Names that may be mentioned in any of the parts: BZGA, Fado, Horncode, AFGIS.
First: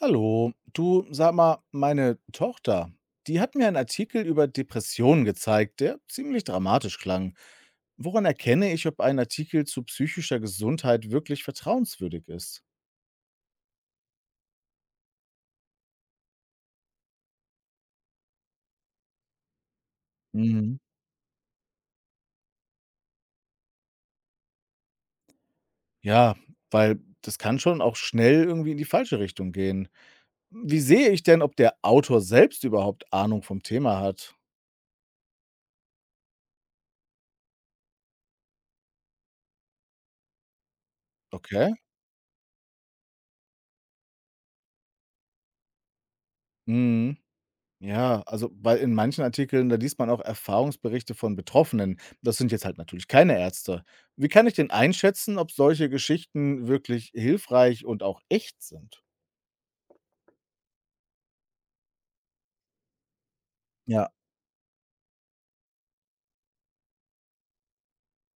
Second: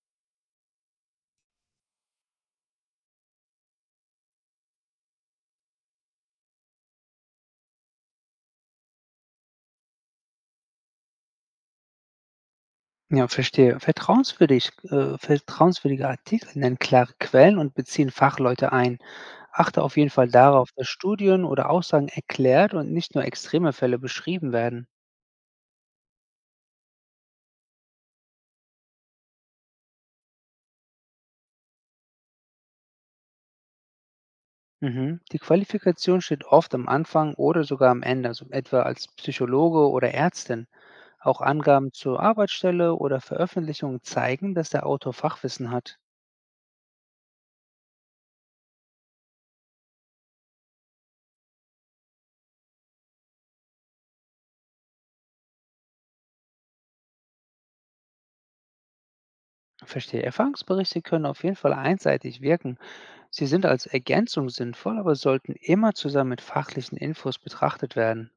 Hallo, du, sag mal, meine Tochter, die hat mir einen Artikel über Depressionen gezeigt, der ziemlich dramatisch klang. Woran erkenne ich, ob ein Artikel zu psychischer Gesundheit wirklich vertrauenswürdig ist? Ja, verstehe. Vertrauenswürdige Artikel nennen klare Quellen und beziehen Fachleute ein. Achte auf jeden Fall darauf, Mhm. dass Studien oder Aussagen erklärt und nicht nur extreme Fälle beschrieben werden. Ja, weil das kann schon auch schnell irgendwie in die falsche Richtung gehen. Wie sehe ich denn, ob der Autor selbst überhaupt Ahnung vom Thema hat? Mhm. Die Qualifikation steht oft am Anfang oder sogar am Ende, also etwa als Psychologe oder Ärztin. Auch Okay. Angaben zur Arbeitsstelle oder Veröffentlichungen zeigen, dass der Autor Fachwissen hat. Mhm. Ja, also weil in manchen Artikeln, da liest man auch Erfahrungsberichte von Betroffenen. Das sind jetzt halt natürlich keine Ärzte. Wie kann ich denn einschätzen, ob solche Geschichten wirklich hilfreich und auch echt sind? Verstehe. Erfahrungsberichte können auf jeden Fall einseitig wirken. Sie sind als Ja, Ergänzung sinnvoll, aber sollten immer zusammen mit fachlichen Infos betrachtet werden.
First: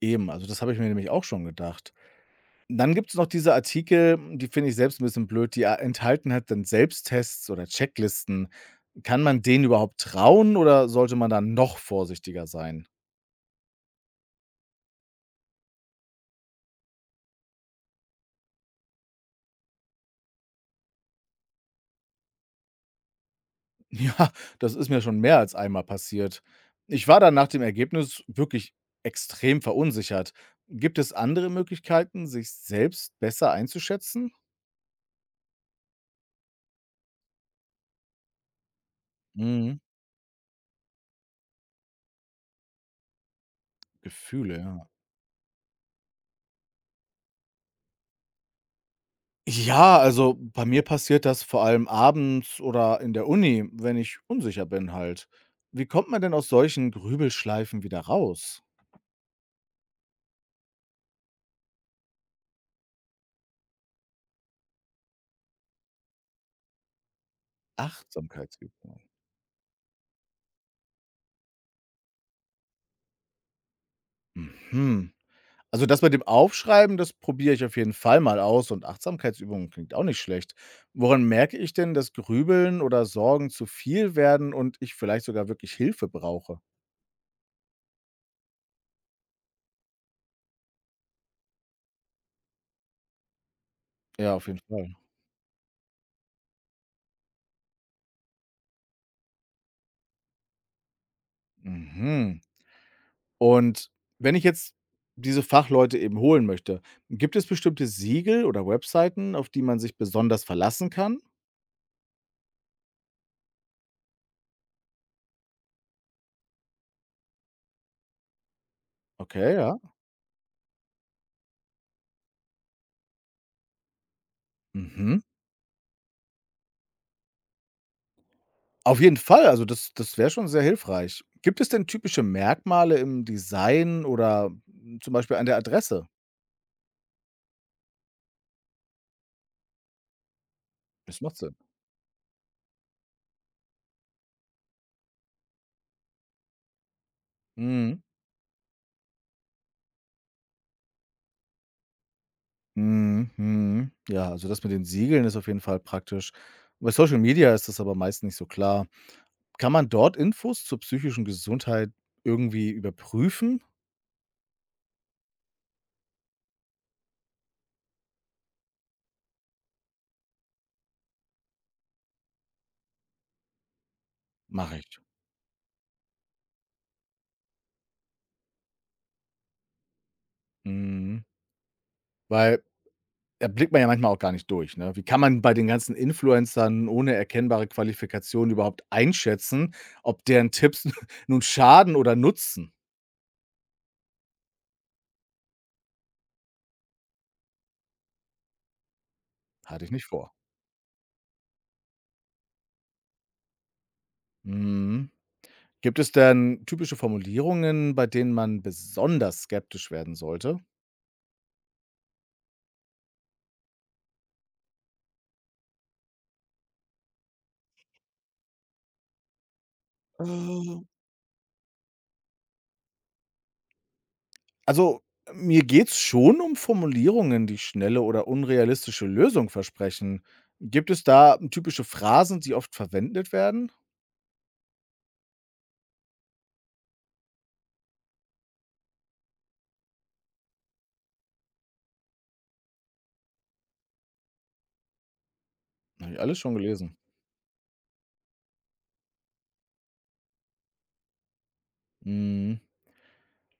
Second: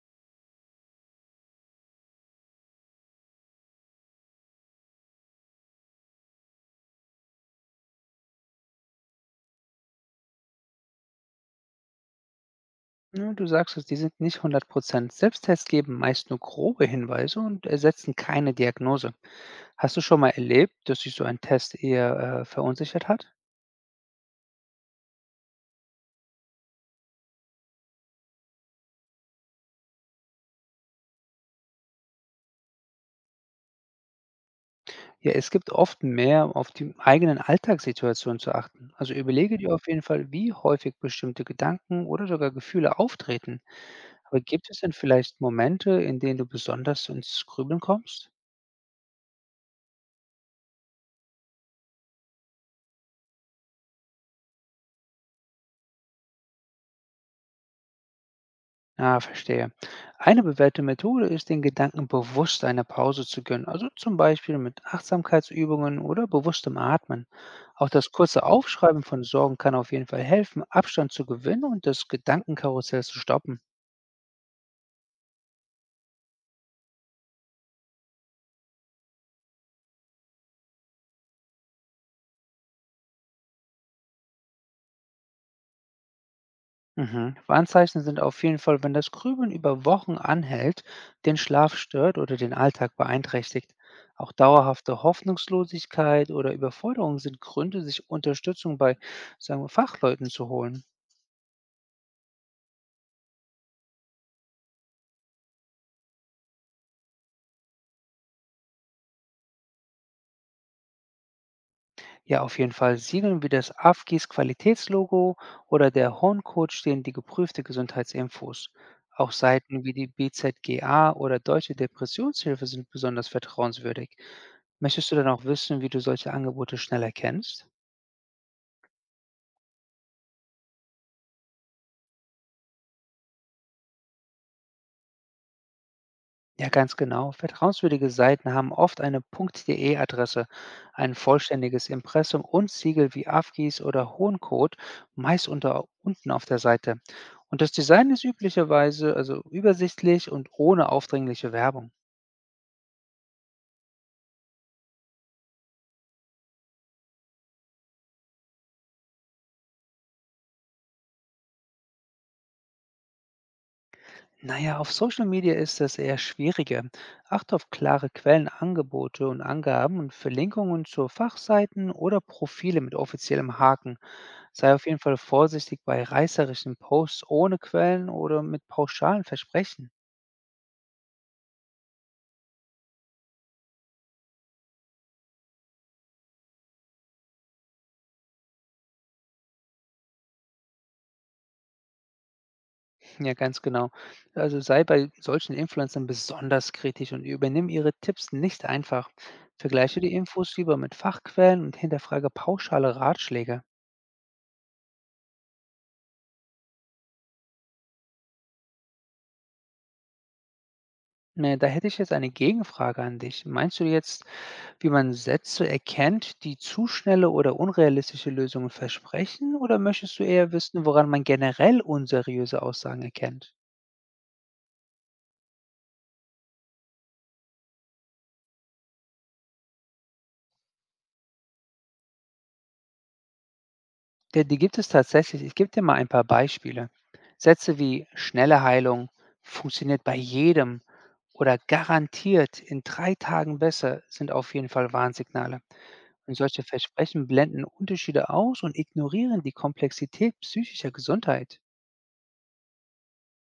eben. Also das habe ich mir nämlich auch schon gedacht. Dann gibt es noch diese Artikel, die finde ich selbst ein bisschen blöd, die enthalten halt dann Selbsttests oder Checklisten. Kann man denen überhaupt trauen oder sollte man da noch vorsichtiger sein? Ja, du sagst es, die sind nicht 100%. Selbsttests geben meist nur grobe Hinweise und ersetzen keine Diagnose. Hast du schon mal erlebt, dass sich so ein Test eher verunsichert hat? Ja, das ist mir schon mehr als einmal passiert. Ich war dann nach dem Ergebnis wirklich extrem verunsichert. Gibt es andere Möglichkeiten, sich selbst besser einzuschätzen? Ja, es gibt oft mehr auf die eigenen Alltagssituation zu achten. Also überlege dir Mhm. auf jeden Fall, wie häufig bestimmte Gedanken oder sogar Gefühle auftreten. Aber Gefühle, gibt es ja. denn vielleicht Momente, in denen du besonders ins Grübeln kommst? Ja, also bei mir passiert das vor allem abends oder in der Uni, wenn ich unsicher bin halt. Wie kommt man denn aus solchen Grübelschleifen wieder raus? Ah, verstehe. Eine bewährte Methode ist, den Gedanken bewusst eine Pause zu gönnen, also zum Beispiel mit Achtsamkeitsübungen oder bewusstem Atmen. Auch das kurze Aufschreiben Achtsamkeitsübungen. von Sorgen kann auf jeden Fall helfen, Abstand zu gewinnen und das Gedankenkarussell zu stoppen. Mhm. Also, das mit dem Aufschreiben, das probiere ich auf jeden Fall mal aus und Achtsamkeitsübungen klingt auch nicht schlecht. Woran merke ich denn, dass Grübeln oder Sorgen zu viel werden und ich vielleicht sogar wirklich Hilfe brauche? Mhm. Warnzeichen sind auf jeden Fall, wenn das Grübeln über Wochen anhält, den Schlaf stört oder den Alltag beeinträchtigt. Auch Ja, auf jeden Fall. dauerhafte Hoffnungslosigkeit oder Überforderung sind Gründe, sich Unterstützung bei, sagen wir, Fachleuten zu holen. Mhm. Und wenn ich jetzt diese Fachleute eben holen möchte, gibt es bestimmte Siegel oder Webseiten, auf die man sich besonders verlassen kann? Ja, auf jeden Fall, Siegeln wie das AFGIS Qualitätslogo oder der Horncode stehen die geprüfte Gesundheitsinfos. Auch Okay, ja. Seiten wie die BZGA oder Deutsche Depressionshilfe sind besonders vertrauenswürdig. Möchtest du Mhm. dann auch wissen, wie du solche Angebote schnell erkennst? Auf jeden Fall, also das wäre schon sehr hilfreich. Gibt es denn typische Merkmale im Design oder, hm, zum Beispiel an der Adresse? Ja, ganz genau. Vertrauenswürdige Seiten haben oft eine .de-Adresse, ein Das macht Sinn. vollständiges Impressum und Siegel wie AFGIS oder Hohncode, meist unten auf der Seite. Und das Mhm. Design ist üblicherweise also übersichtlich und ohne aufdringliche Werbung. Mhm, mhm. Ja, also das mit den Siegeln ist auf jeden Fall praktisch. Bei Social Media ist das aber meist nicht so klar. Kann man dort Infos zur psychischen Gesundheit irgendwie überprüfen? Naja, auf Social Media ist das eher schwieriger. Acht auf klare Quellenangebote und Angaben und Verlinkungen zu Fachseiten oder Profile mit offiziellem Haken. Sei Mache auf jeden ich. Fall vorsichtig bei reißerischen Posts ohne Quellen oder mit pauschalen Versprechen. Mhm. Weil da blickt man ja manchmal auch gar nicht durch, ne? Wie kann man bei den ganzen Influencern ohne erkennbare Qualifikation überhaupt einschätzen, ob deren Tipps nun schaden oder nutzen? Ja, ganz genau. Also sei bei solchen Influencern besonders kritisch und übernimm ihre Tipps nicht einfach. Hatte ich Vergleiche nicht die vor. Infos lieber mit Fachquellen und hinterfrage pauschale Ratschläge. Mhm. Gibt es denn typische Formulierungen, bei denen man besonders skeptisch werden sollte? Na, ja, da hätte ich jetzt eine Gegenfrage an dich. Meinst du jetzt, wie man Sätze erkennt, die zu schnelle oder unrealistische Lösungen versprechen? Oder möchtest du eher wissen, Äh. woran man generell unseriöse Aussagen erkennt? Also, mir geht's schon um Formulierungen, die schnelle oder unrealistische Lösung versprechen. Gibt es da typische Phrasen, die oft verwendet werden? Ja, die gibt es tatsächlich. Ich gebe dir mal ein paar Beispiele. Sätze wie schnelle Heilung funktioniert bei jedem oder garantiert in 3 Tagen besser sind auf jeden Fall Warnsignale. Habe ich Und alles schon solche gelesen. Versprechen blenden Unterschiede aus und ignorieren die Komplexität psychischer Gesundheit. Mhm.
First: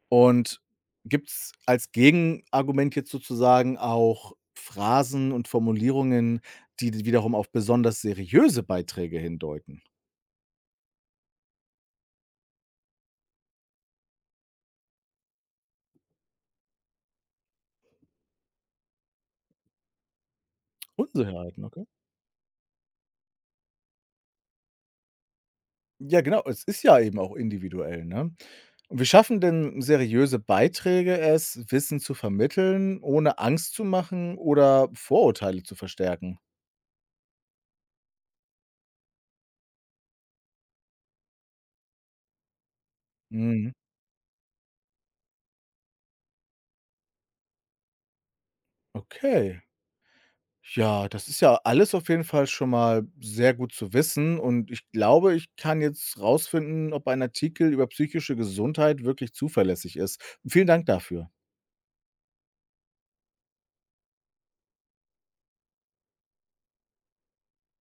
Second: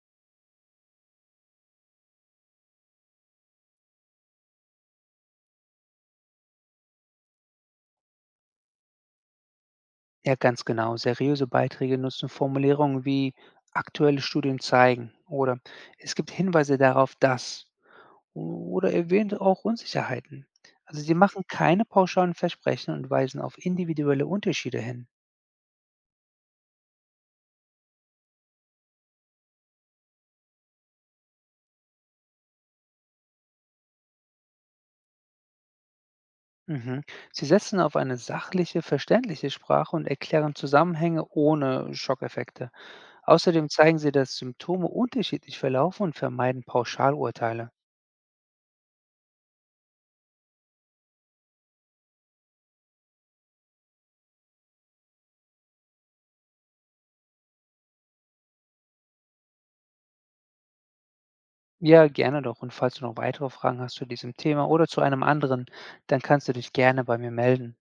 Und gibt es als Gegenargument jetzt sozusagen auch Phrasen und Formulierungen, die d wiederum auf besonders seriöse Beiträge hindeuten? Ja, ganz genau. Seriöse Beiträge nutzen Formulierungen wie aktuelle Studien zeigen oder es gibt Hinweise darauf, dass, oder erwähnt auch Unsicherheiten. Also sie machen Unsicherheiten, keine okay. pauschalen Versprechen und weisen auf individuelle Unterschiede hin. Ja, genau. Es ist ja eben auch individuell, ne? Und wie schaffen denn seriöse Beiträge es, Wissen zu vermitteln, ohne Angst zu machen oder Vorurteile zu verstärken? Mhm. Sie setzen auf eine sachliche, verständliche Sprache und erklären Zusammenhänge ohne Schockeffekte. Außerdem Mhm, zeigen sie, dass Symptome unterschiedlich verlaufen und vermeiden Pauschalurteile. okay. Ja, das ist ja alles auf jeden Fall schon mal sehr gut zu wissen und ich glaube, ich kann jetzt rausfinden, ob ein Artikel über psychische Gesundheit wirklich zuverlässig ist. Vielen Dank dafür. Ja, gerne doch. Und falls du noch weitere Fragen hast zu diesem Thema oder zu einem anderen, dann kannst du dich gerne bei mir melden.